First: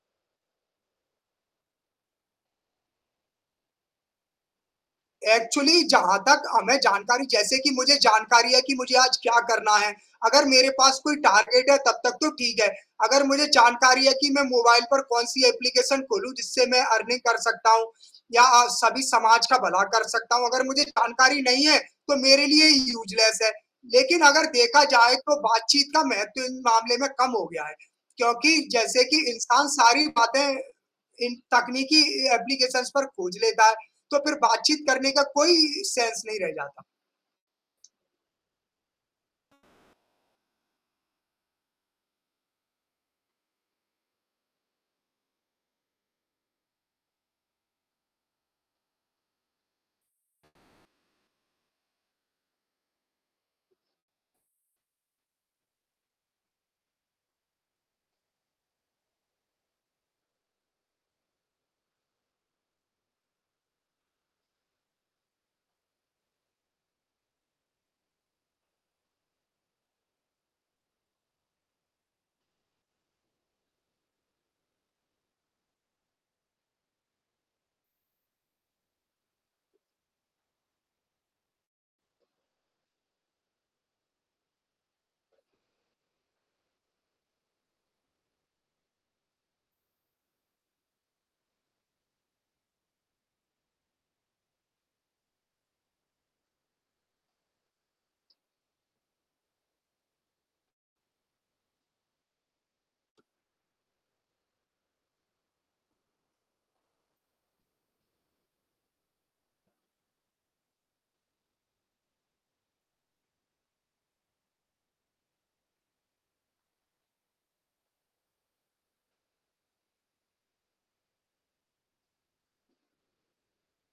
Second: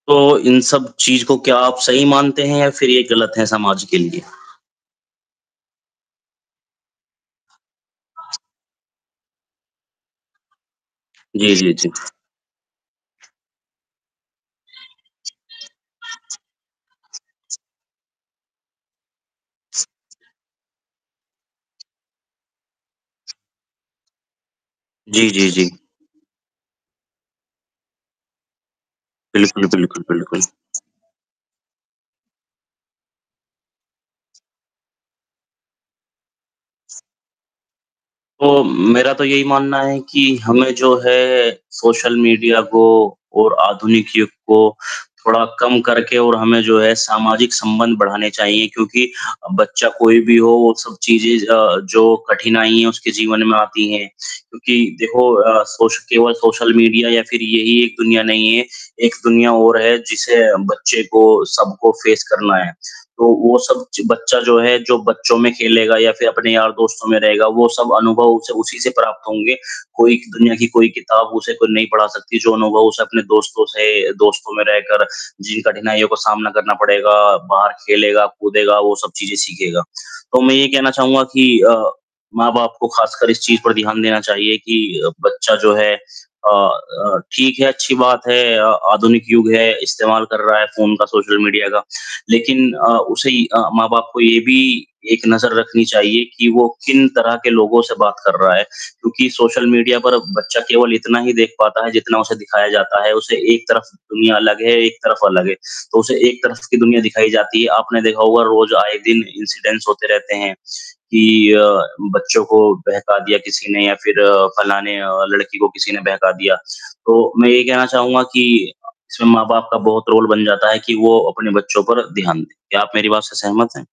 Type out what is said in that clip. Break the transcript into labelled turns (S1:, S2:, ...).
S1: तो, इन सब चीज़ को क्या आप सही मानते हैं या फ़िर ये गलत है समाज के लिए?
S2: एक्चुअली जहाँ तक हमें जानकारी जैसे कि मुझे जानकारी है, कि मुझे आज क्या करना है, अगर मेरे पास कोई
S1: जी,
S2: टारगेट
S1: जी,
S2: है
S1: जी।
S2: तब तक तो ठीक है। अगर मुझे जानकारी है कि मैं मोबाइल पर कौन-सी एप्लीकेशन खोलूँ, जिससे मैं अर्निंग कर सकता हूँ या अ, सभी समाज का भला कर सकता हूँ, अगर मुझे जानकारी नहीं है, तो मेरे लिए ये यूज़लेस है। लेकिन अगर देखा जाए
S1: जी,
S2: तो
S1: जी, जी।
S2: बातचीत का महत्व इन मामले में कम हो गया है, क्योंकि जैसे कि इंसान
S1: बिल्कुल, बिल्कुल,
S2: सारी
S1: बिल्कुल।
S2: बातें इन तकनीकी ए एप्लीकेशंस पर खोज लेता है, तो फ़िर बातचीत करने का कोई सेंस नहीं रह जाता।
S1: तो, मेरा तो यही मानना है कि हमें जो है, सोशल मीडिया को और आधुनिक युग को थोड़ा कम करके और हमें जो है सामाजिक संबंध बढ़ाने चाहिए क्योंकि अ, बच्चा कोई भी हो, वो सब चीज़ें अ, जो कठिनाइयाँ उसके जीवन में आती हैं। क्योंकि देखो अ, सोश केवल सोशल मीडिया या फ़िर यही एक दुनिया नहीं है, एक दुनिया और है जिसे बच्चे को सबको फेस करना है, तो वो सब ज बच्चा जो है, जो बच्चों में खेलेगा या फ़िर अपने यार दोस्तों में रहेगा वो सब अनुभव उसे उसी से प्राप्त होंगे। कोई दुनिया की कोई किताब उसे खुद नहीं पढ़ा सकती, जो अनुभव उसे अपने दोस्तों से दोस्तों में रहकर जिन कठिनाइयों को सामना करना पड़ेगा, बाहर खेलेगा, कूदेगा वो सब चीज़ें सीखेगा। तो मैं ये कहना चाहूँगा कि अ, माँ-बाप को खासकर इस चीज़ पर ध्यान देना चाहिए कि बच्चा जो है अ अ, ठीक है, अच्छी बात है अ, आधुनिक युग है, इस्तेमाल कर रहा है फ़ोन का, सोशल मीडिया का। लेकिन अ, उसे अ, माँ-बाप को ये भी एक नज़र रखनी चाहिए कि वो किन तरह के लोगों से बात कर रहा है, क्योंकि सोशल मीडिया पर बच्चा केवल इतना ही देख पाता है, जितना उसे दिखाया जाता है, उसे एक तरफ दुनिया अलग है, एक तरफ अलग है। तो उसे एक तरफ की दुनिया दिखाई जाती है, आपने देखा होगा रोज़ आए दिन इंसिडेंस होते रहते हैं, कि अ, बच्चों को बहका दिया किसी ने या फिर फ़लाने अ, लड़की को किसी ने बहका दिया। तो, मैं ये कहना चाहूँगा कि इसमें माँ-बाप का बहुत रोल बन जाता है कि वो अपने बच्चों पर ध्यान दें, क्या आप मेरी बात से सहमत हैं?